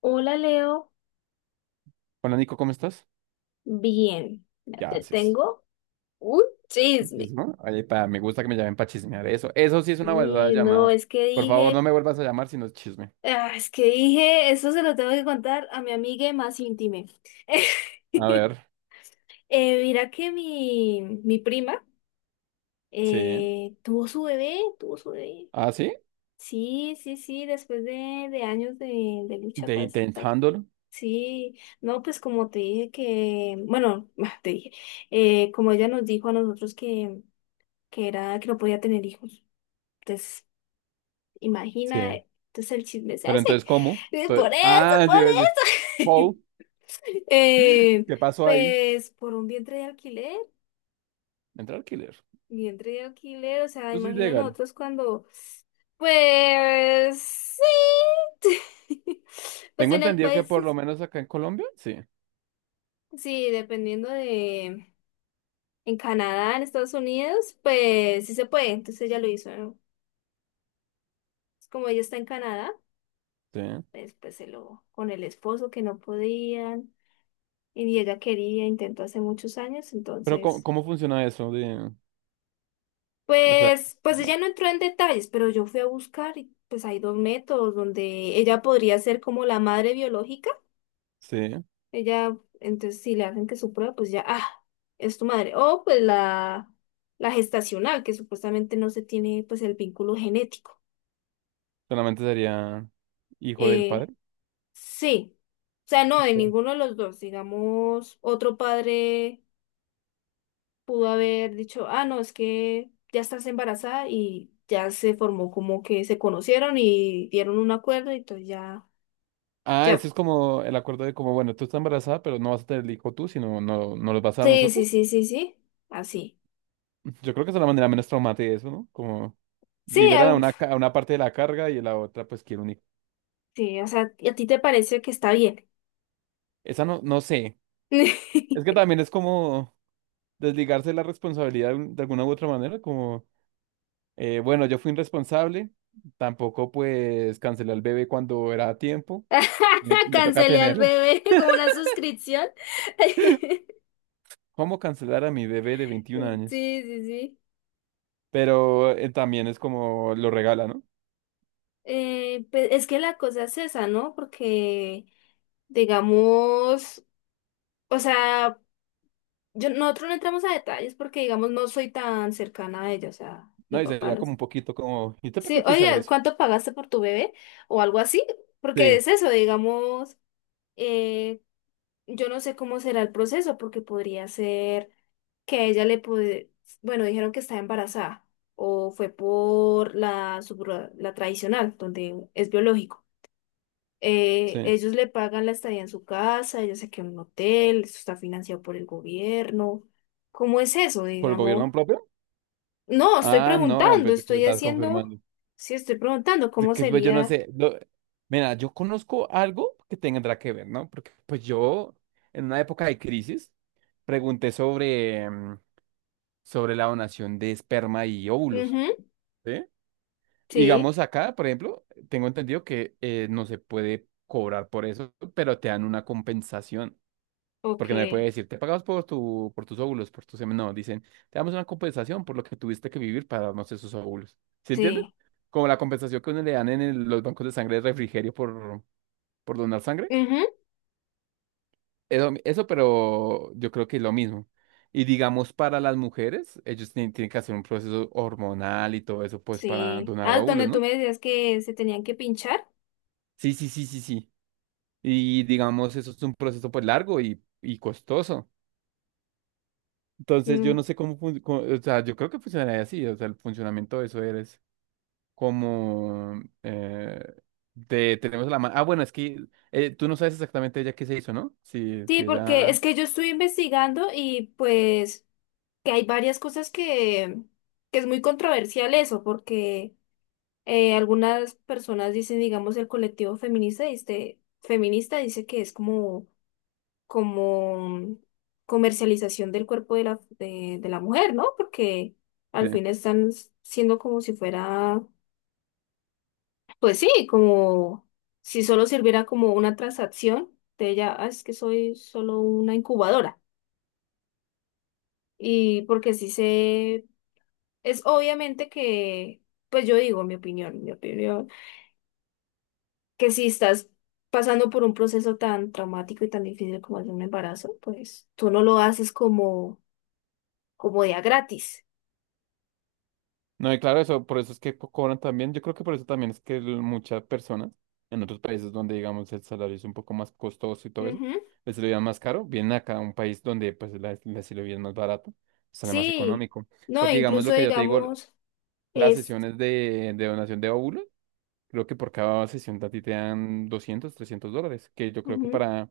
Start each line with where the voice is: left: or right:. left: Hola Leo,
right: Hola Nico, ¿cómo estás?
left: bien, ya
right: ¿Qué
left: te
right: haces?
left: tengo un chisme.
right: Dices, ¿no? Oye, pa, me gusta que me llamen para chismear eso. Eso sí es una verdadera
left: No,
right: llamada.
left: es que
right: Por favor, no
left: dije,
right: me vuelvas a llamar si no es chisme.
left: es que dije, eso se lo tengo que contar a mi amiga más íntima.
right: A ver,
left: Mira que mi prima
right: sí.
left: tuvo su bebé, tuvo su bebé.
right: ¿Ah, sí?
left: Sí, sí, sí, después de años de lucha,
right: De
left: pues, pa-
right: intentándolo.
left: sí, no, pues como te dije que, bueno, te dije, como ella nos dijo a nosotros que era que no podía tener hijos. Entonces,
right: Sí.
left: imagina, entonces el chisme es
right: Pero
left: ese.
right: entonces, ¿cómo?
left: Eh,
right: Entonces-
left: Por eso,
right: ah,
left: por
right: yo iba a decir,
left: eso.
right: Paul,
left: Eh,
right: ¿qué pasó ahí?
left: pues por un
right: Entrar killer.
left: vientre de alquiler, o sea,
right: Eso es
left: imagina
right: ilegal.
left: nosotros cuando, pues sí. Pues
right: Tengo
left: en el
right: entendido que
left: país,
right: por lo
left: es-
right: menos acá en Colombia, sí.
left: sí, dependiendo de, en Canadá, en Estados Unidos, pues sí se puede, entonces ella lo hizo, ¿no? Es como ella está en Canadá,
right: Sí.
left: pues se lo, con el esposo que no podían. Y ella quería, intentó hace muchos años,
right: Pero ¿cómo,
left: entonces,
right: cómo funciona eso? De, o sea,
left: pues ella
right: no,
left: no entró en detalles, pero yo fui a buscar y pues hay dos métodos donde ella podría ser como la madre biológica,
right: sí.
left: ella, entonces si le hacen que su prueba, pues ya, ah, es tu madre, o pues la gestacional, que supuestamente no se tiene pues el vínculo genético.
right: Solamente sería hijo del
left: Eh,
right: padre.
left: sí, o sea, no, de ninguno de los dos, digamos, otro padre. Pudo haber dicho, ah, no, es que ya estás embarazada y ya se formó como que se conocieron y dieron un acuerdo y entonces ya,
right: Ah,
left: ya.
right: ese es como el acuerdo de como, bueno, tú estás embarazada, pero no vas a tener el hijo tú, sino no, no los vas a dar a
left: Sí, sí,
right: nosotros.
left: sí, sí, sí, así.
right: Yo creo que es la manera menos traumática de eso, ¿no? Como
left: Sí,
right: liberan a
left: algo,
right: una, ca- a una parte de la carga y a la otra pues quiere un hijo.
left: sí, o sea, ¿y a ti te parece que está bien?
right: Esa no, no sé. Es que también es como desligarse de la responsabilidad de un- de alguna u otra manera, como, bueno, yo fui irresponsable, tampoco pues cancelé al bebé cuando era a tiempo, me toca
left: Cancelé al
right: tenerlo.
left: bebé como una suscripción.
right: ¿Cómo cancelar a mi bebé de 21
left: Sí,
right: años?
left: sí, sí.
right: Pero también es como lo regala, ¿no?
left: Pues, es que la cosa es esa, ¿no? Porque, digamos, o sea... Yo, nosotros no entramos a detalles porque, digamos, no soy tan cercana a ella, o sea, mi
right: No, y
left: papá
right: sería
left: no
right: como
left: es.
right: un poquito como, ¿y usted para
left: Sí,
right: qué quiere saber
left: oye,
right: eso?
left: ¿cuánto pagaste por tu bebé? O algo así, porque
right: Sí,
left: es eso, digamos, eh, yo no sé cómo será el proceso, porque podría ser que a ella le puede, bueno, dijeron que está embarazada, o fue por la, la tradicional, donde es biológico. Eh,
right: sí.
left: ellos le pagan la estadía en su casa, ella se queda en un hotel, eso está financiado por el gobierno. ¿Cómo es eso,
right: ¿Por el
left: digamos?
right: gobierno propio?
left: No, estoy
right: Ah, no,
left: preguntando,
right: pensé que me
left: estoy
right: estás
left: haciendo,
right: confirmando.
left: sí, estoy preguntando
right: De
left: cómo
right: que pues yo no
left: sería.
right: sé. Lo- mira, yo conozco algo que tendrá que ver, ¿no? Porque pues yo, en una época de crisis, pregunté sobre, sobre la donación de esperma y óvulos,
left: Ujú,
right: ¿sí?
left: sí,
right: Digamos acá, por ejemplo, tengo entendido que no se puede cobrar por eso, pero te dan una compensación.
left: ok,
right: Porque no me puede decir, te pagamos por tu, por tus óvulos, por tus semen. No, dicen, te damos una compensación por lo que tuviste que vivir para darnos esos óvulos. ¿Sí entiendes?
left: sí,
right: Como la compensación que uno le dan en el- los bancos de sangre de refrigerio por donar sangre.
left: ujú,
right: Eso, pero yo creo que es lo mismo. Y digamos, para las mujeres, ellos tienen que hacer un proceso hormonal y todo eso, pues, para
left: sí.
right: donar
left: Ah,
right: óvulos,
left: donde tú
right: ¿no?
left: me decías que se tenían que pinchar.
right: Sí, sí, sí, sí, sí. Y digamos, eso es un proceso, pues, largo y costoso. Entonces, yo
left: Mm,
right: no sé cómo, fun- cómo- o sea, yo creo que funcionaría así, o sea, el funcionamiento de eso es como, de, tenemos la mano, ah, bueno, es que tú no sabes exactamente ella qué se hizo, ¿no? Si,
left: sí,
right: si
left: porque
right: ella,
left: es que yo estoy investigando y pues que hay varias cosas que es muy controversial eso, porque algunas personas dicen, digamos, el colectivo feminista, este, feminista dice que es como como comercialización del cuerpo de la, de la mujer, ¿no? Porque
right: sí.
left: al fin están siendo como si fuera, pues sí, como si solo sirviera como una transacción de ella, "Ah, es que soy solo una incubadora". Y porque sí se, es obviamente que, pues yo digo mi opinión, que si estás pasando por un proceso tan traumático y tan difícil como es un embarazo, pues tú no lo haces como, como día gratis.
right: No, y claro, eso, por eso es que co- cobran también, yo creo que por eso también es que el- muchas personas en otros países donde, digamos, el salario es un poco más costoso y todo eso,
left: Ujú.
right: les lo más caro, vienen acá a un país donde, pues, la es más barato, sale más
left: Sí,
right: económico,
left: no,
right: porque, digamos,
left: incluso
right: lo que yo te digo,
left: digamos,
right: las
left: es,
right: sesiones de donación de óvulos, creo que por cada sesión a ti te dan $200 $300, que yo creo que
left: ujú.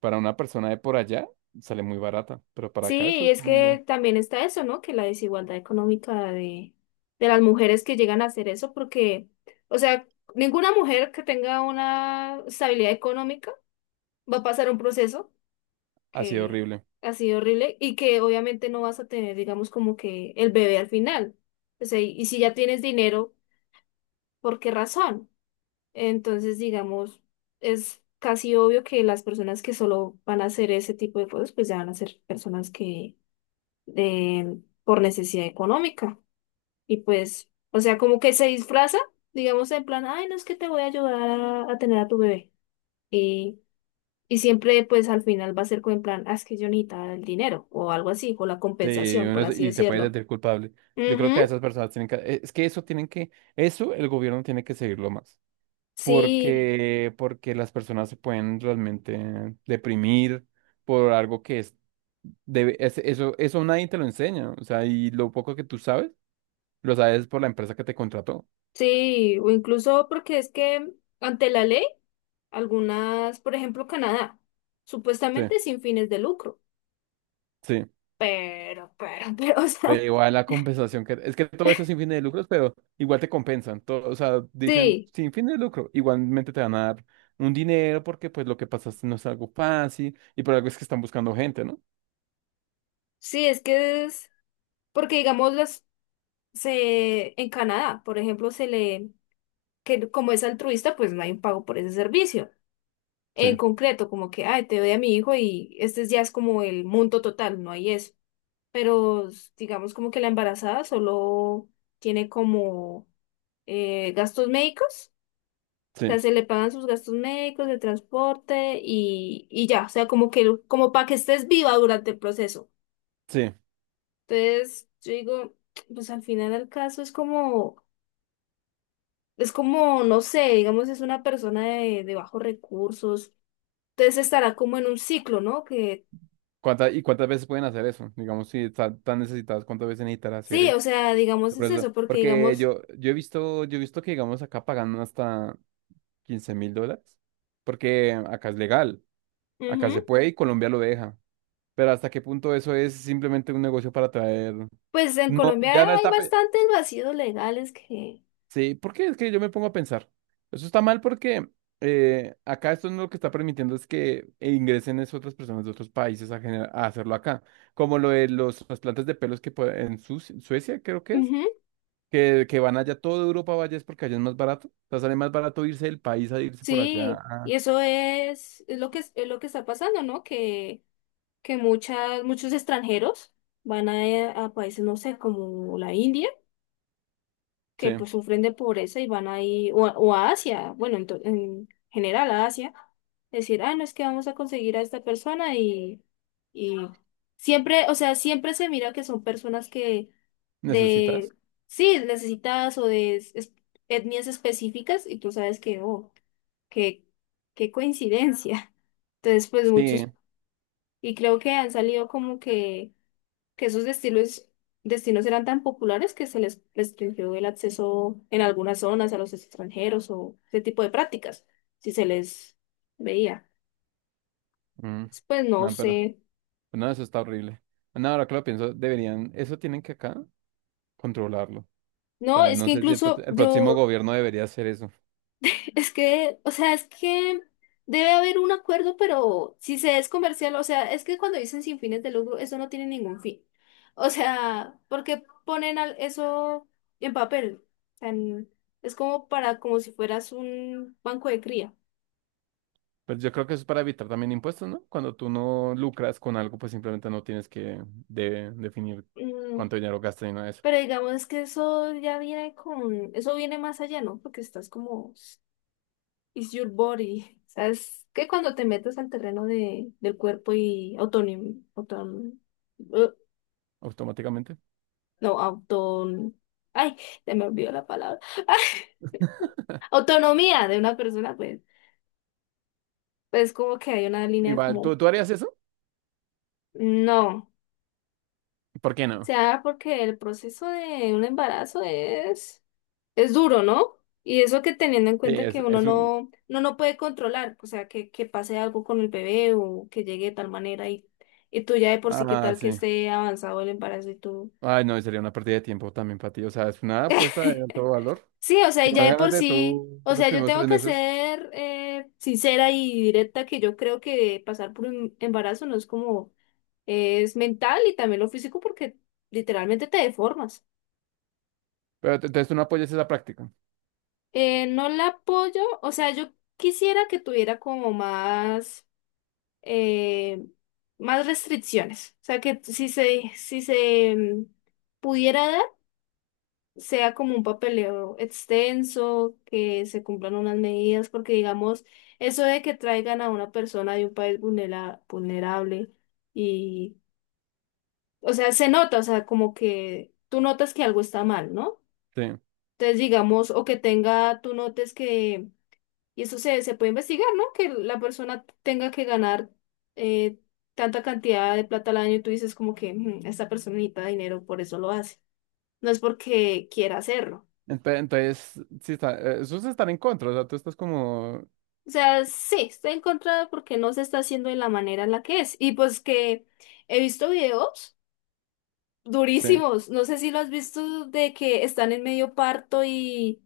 right: para una persona de por allá sale muy barata, pero para acá eso
left: Sí,
right: es
left: es
right: un
left: que
right: boom.
left: también está eso, ¿no? Que la desigualdad económica de las mujeres que llegan a hacer eso, porque, o sea, ninguna mujer que tenga una estabilidad económica va a pasar un proceso
right: Ha sido
left: que
right: horrible.
left: ha sido horrible y que obviamente no vas a tener, digamos, como que el bebé al final. O sea, y si ya tienes dinero, ¿por qué razón? Entonces, digamos, es casi obvio que las personas que solo van a hacer ese tipo de cosas, pues ya van a ser personas que eh, por necesidad económica. Y pues, o sea, como que se disfraza, digamos, en plan, ay, no es que te voy a ayudar a tener a tu bebé. Y, y siempre, pues al final va a ser como en plan, ah, es que yo necesitaba el dinero o algo así, o la
right: Sí,
left: compensación,
right: uno
left: por
right: es-
left: así
right: y te puedes
left: decirlo.
right: sentir culpable. Yo creo que a
left: Ujú,
right: esas personas tienen que... Es que eso tienen que... Eso el gobierno tiene que seguirlo más.
left: sí,
right: Porque, porque las personas se pueden realmente deprimir por algo que es... Debe, es- eso nadie te lo enseña. O sea, y lo poco que tú sabes, lo sabes por la empresa que te contrató.
left: sí, o incluso porque es que ante la ley. Algunas, por ejemplo, Canadá,
right: Sí.
left: supuestamente sin fines de lucro,
right: Sí.
left: pero, pero, o
right: Pero
left: sea,
right: igual la compensación que... Es que todo eso es sin fines de lucros, pero igual te compensan. Todo, o sea, dicen
left: sí,
right: sin fines de lucro. Igualmente te van a dar un dinero porque pues lo que pasaste no es algo fácil y por algo es que están buscando gente, ¿no?
left: sí, es que es, porque digamos, las, se, en Canadá, por ejemplo, se le, que como es altruista, pues no hay un pago por ese servicio. En
right: Sí,
left: concreto, como que, ay, te doy a mi hijo y este ya es como el monto total, no hay eso. Pero digamos como que la embarazada solo tiene como gastos médicos sea,
right: sí,
left: se le pagan sus gastos médicos, de transporte y ya, o sea, como que, como para que estés viva durante el proceso.
right: sí.
left: Entonces, yo digo, pues al final del caso es como, no sé, digamos, es una persona de bajos recursos, entonces estará como en un ciclo, ¿no? Que
right: ¿Cuánta y cuántas veces pueden hacer eso? Digamos, si están tan necesitadas, ¿cuántas veces necesitará hacer
left: sí, o sea, digamos,
right: el
left: es
right: proceso?
left: eso, porque
right: Porque
left: digamos,
right: yo, yo he visto que, digamos, acá pagan hasta $15,000 porque acá es legal. Acá se
left: ujú,
right: puede y Colombia lo deja. Pero hasta qué punto eso es simplemente un negocio para traer.
left: pues en
right: No,
left: Colombia
right: ya no
left: hay
right: está. Pe-
left: bastantes vacíos legales que,
right: sí, porque es que yo me pongo a pensar. Eso está mal porque acá esto no lo que está permitiendo es que ingresen es otras personas de otros países a, gener- a hacerlo acá. Como lo de los, las plantas de pelos que puede- en Suci- Suecia, creo que es,
left: ujú,
right: que van allá, toda Europa vaya es porque allá es más barato. O sea, sale más barato irse del país a irse por
left: sí,
right: allá.
left: y eso es lo que está pasando, ¿no? Que muchas, muchos extranjeros van a países, no sé, como la India, que
right: Sí,
left: pues sufren de pobreza y van ahí, o, o a Asia, bueno, en, en general a Asia, decir, ah, no es que vamos a conseguir a esta persona y siempre, o sea, siempre se mira que son personas que de,
right: necesitas.
left: sí, necesitadas o de etnias específicas y tú sabes que, oh, que, qué coincidencia. Entonces, pues
right: Sí.
left: muchos, y creo que han salido como que esos destinos, destinos eran tan populares que se les restringió el acceso en algunas zonas a los extranjeros o ese tipo de prácticas, si se les veía.
right: Mm.
left: Pues no
right: No, pero.
left: sé.
right: No, eso está horrible. No, ahora que lo pienso, deberían, eso tienen que acá controlarlo. O
left: No,
right: sea,
left: es
right: no
left: que
right: sé si el, pro-
left: incluso
right: el próximo
left: yo,
right: gobierno debería hacer eso.
left: es que, o sea, es que debe haber un acuerdo, pero si se es comercial, o sea, es que cuando dicen sin fines de lucro, eso no tiene ningún fin. O sea, porque eso en papel? Tan- es como para, como si fueras un banco de cría.
right: Pero yo creo que eso es para evitar también impuestos, ¿no? Cuando tú no lucras con algo, pues simplemente no tienes que de- definir
left: Mm,
right: cuánto dinero gastas y nada de eso,
left: pero digamos que eso ya viene con, eso viene más allá, ¿no? Porque estás como, it's your body. ¿Sabes? Que cuando te metes al terreno de, del cuerpo y autonim, auton, eh,
right: automáticamente.
left: no, auton, ay, se me olvidó la palabra. Ay, autonomía de una persona, pues, pues como que hay una línea
right: Igual,
left: como,
right: tú harías eso?
left: no.
right: ¿Por qué
left: O
right: no?
left: sea, porque el proceso de un embarazo es duro, ¿no? Y eso que teniendo en
right: Sí,
left: cuenta que uno
right: es un...
left: no puede controlar, o sea, que pase algo con el bebé o que llegue de tal manera y tú ya de por sí, qué
right: Ah,
left: tal que
right: sí.
left: esté avanzado el embarazo y tú...
right: Ay, no, y sería una pérdida de tiempo también para ti. O sea, es una apuesta de alto valor.
left: Sí, o sea, y ya de por
right: Imagínate
left: sí,
right: tú
left: o
right: los
left: sea, yo
right: primeros
left: tengo
right: tres
left: que
right: meses.
left: ser sincera y directa que yo creo que pasar por un embarazo no es como, es mental y también lo físico porque literalmente te deformas.
right: Pero te- entonces tú no apoyas esa práctica.
left: No la apoyo, o sea, yo quisiera que tuviera como más... eh, más restricciones. O sea, que si se, si se mm, pudiera dar, sea como un papeleo extenso, que se cumplan unas medidas, porque digamos, eso de que traigan a una persona de un país vulnerable y, o sea, se nota, o sea, como que tú notas que algo está mal, ¿no?
right: Sí.
left: Entonces, digamos, o que tenga, tú notes que y eso se, se puede investigar, ¿no? Que la persona tenga que ganar eh, tanta cantidad de plata al año y tú dices como que "Mm, esta persona necesita dinero, por eso lo hace. No es porque quiera hacerlo".
right: Ente- entonces, sí está, esos están en contra, o sea, tú estás como,
left: O sea, sí, está en contra porque no se está haciendo de la manera en la que es. Y pues que he visto videos
right: sí,
left: durísimos, no sé si lo has visto, de que están en medio parto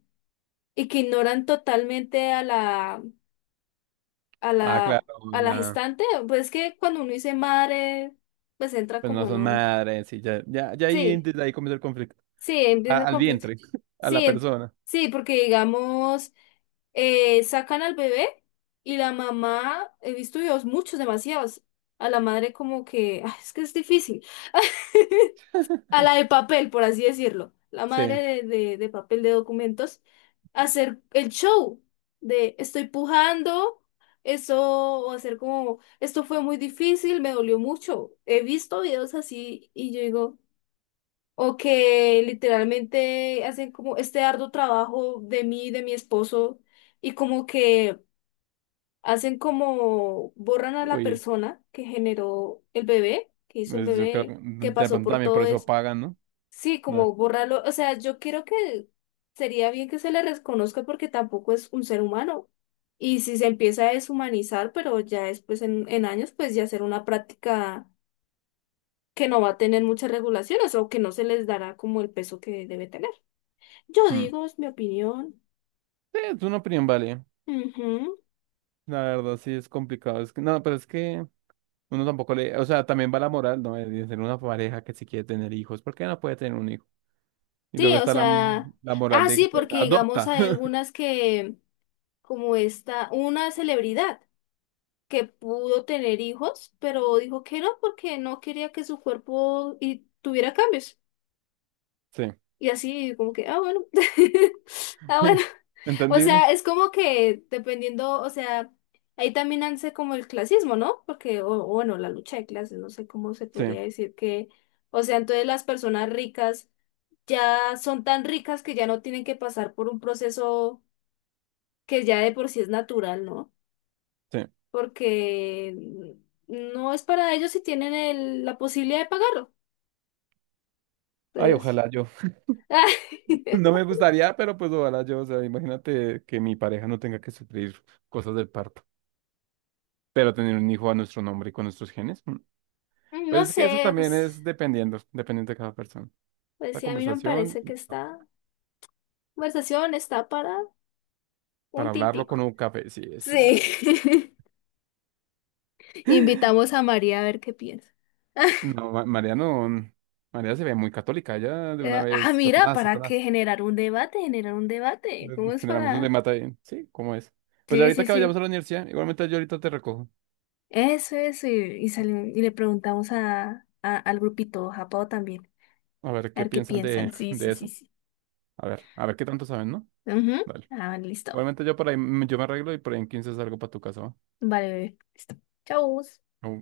left: y que ignoran totalmente a la, a
right: ah,
left: la,
right: claro,
left: a la
right: la-
left: gestante, pues es que cuando uno dice madre, pues entra
right: pues
left: como
right: no
left: en
right: son
left: un...
right: madres, y ya, ya, ya ahí,
left: Sí,
right: desde ahí comienza el conflicto.
left: sí, empieza
right: A-
left: el
right: al
left: conflicto.
right: vientre, a la
left: Sí,
right: persona,
left: sí, porque digamos, sacan al bebé y la mamá, he visto videos muchos, demasiados, a la madre como que, "Ah, es que es difícil". A la de papel, por así decirlo, la madre
right: sí,
left: de, de papel de documentos, hacer el show de estoy pujando, eso, o hacer como, esto fue muy difícil, me dolió mucho. He visto videos así y yo digo, o que literalmente hacen como este arduo trabajo de mí, de mi esposo, y como que hacen como, borran a la
right: uy,
left: persona que generó el bebé, que hizo el
right: pues yo creo,
left: bebé,
right: que
left: que
right: de
left: pasó
right: pronto
left: por
right: también por
left: todo.
right: eso pagan, ¿no?
left: Sí,
right: Da.
left: como borrarlo, o sea, yo creo que sería bien que se le reconozca porque tampoco es un ser humano. Y si se empieza a deshumanizar, pero ya después en años, pues ya será una práctica que no va a tener muchas regulaciones o que no se les dará como el peso que debe tener. Yo
right: Hmm.
left: digo, es mi opinión.
right: Sí, es una opinión, vale,
left: Ujú.
right: la verdad, sí, es complicado, es que, no, pero es que uno tampoco le, o sea, también va la moral, ¿no? De tener una pareja que si quiere tener hijos, ¿por qué no puede tener un hijo? Y
left: Sí,
right: luego
left: o
right: está la,
left: sea,
right: la moral
left: ah,
right: de que,
left: sí,
right: pues,
left: porque digamos
right: adopta,
left: hay algunas que, como esta, una celebridad. Que pudo tener hijos, pero dijo que no porque no quería que su cuerpo y tuviera cambios.
right: sí.
left: Y así como que, ah, bueno, ah, bueno. O
right: ¿Entendible?
left: sea, es como que dependiendo, o sea, ahí también hace como el clasismo, ¿no? Porque, o bueno, la lucha de clases, no sé cómo se
right: Sí,
left: podría decir que, o sea, entonces las personas ricas ya son tan ricas que ya no tienen que pasar por un proceso que ya de por sí es natural, ¿no?
right: sí.
left: Porque no es para ellos si tienen la posibilidad de pagarlo.
right: Ay,
left: Pues,
right: ojalá yo. No me gustaría, pero pues ojalá yo. O sea, imagínate que mi pareja no tenga que sufrir cosas del parto, pero tener un hijo a nuestro nombre y con nuestros genes. Mm.
left: no
right: Pues es que eso
left: sé,
right: también
left: pues,
right: es dependiendo, dependiendo de cada persona.
left: pues
right: La
left: sí, a mí no me
right: conversación,
left: parece que esta conversación está para un
right: para hablarlo
left: tintico.
right: con un café, sí,
left: Sí.
right: esa.
left: Invitamos a María a ver qué piensa.
right: No, Ma- María no. Mm, María se ve muy católica, ya de una
left: Eh, ah,
right: vez,
left: mira,
right: Satanás,
left: ¿para qué
right: Satanás.
left: generar un debate? Generar un debate. ¿Cómo es
right: Generamos un
left: para...?
right: demata ahí. Sí, ¿cómo es? Pues
left: Sí,
right: ahorita
left: sí,
right: que vayamos a
left: sí.
right: la universidad, igualmente yo ahorita te recojo.
left: Eso, eso. Y, y le preguntamos a, al grupito Japao también.
right: A ver
left: A
right: qué
left: ver qué
right: piensan
left: piensan. Sí,
right: de
left: sí, sí,
right: eso.
left: sí.
right: A ver qué tanto saben, ¿no?
left: Ujú.
right: Dale.
left: Ah, listo.
right: Obviamente yo por ahí, me- yo me arreglo y por ahí en 15 salgo para tu casa, ¿va?
left: Vale, bebé. Listo. Chau.
right: O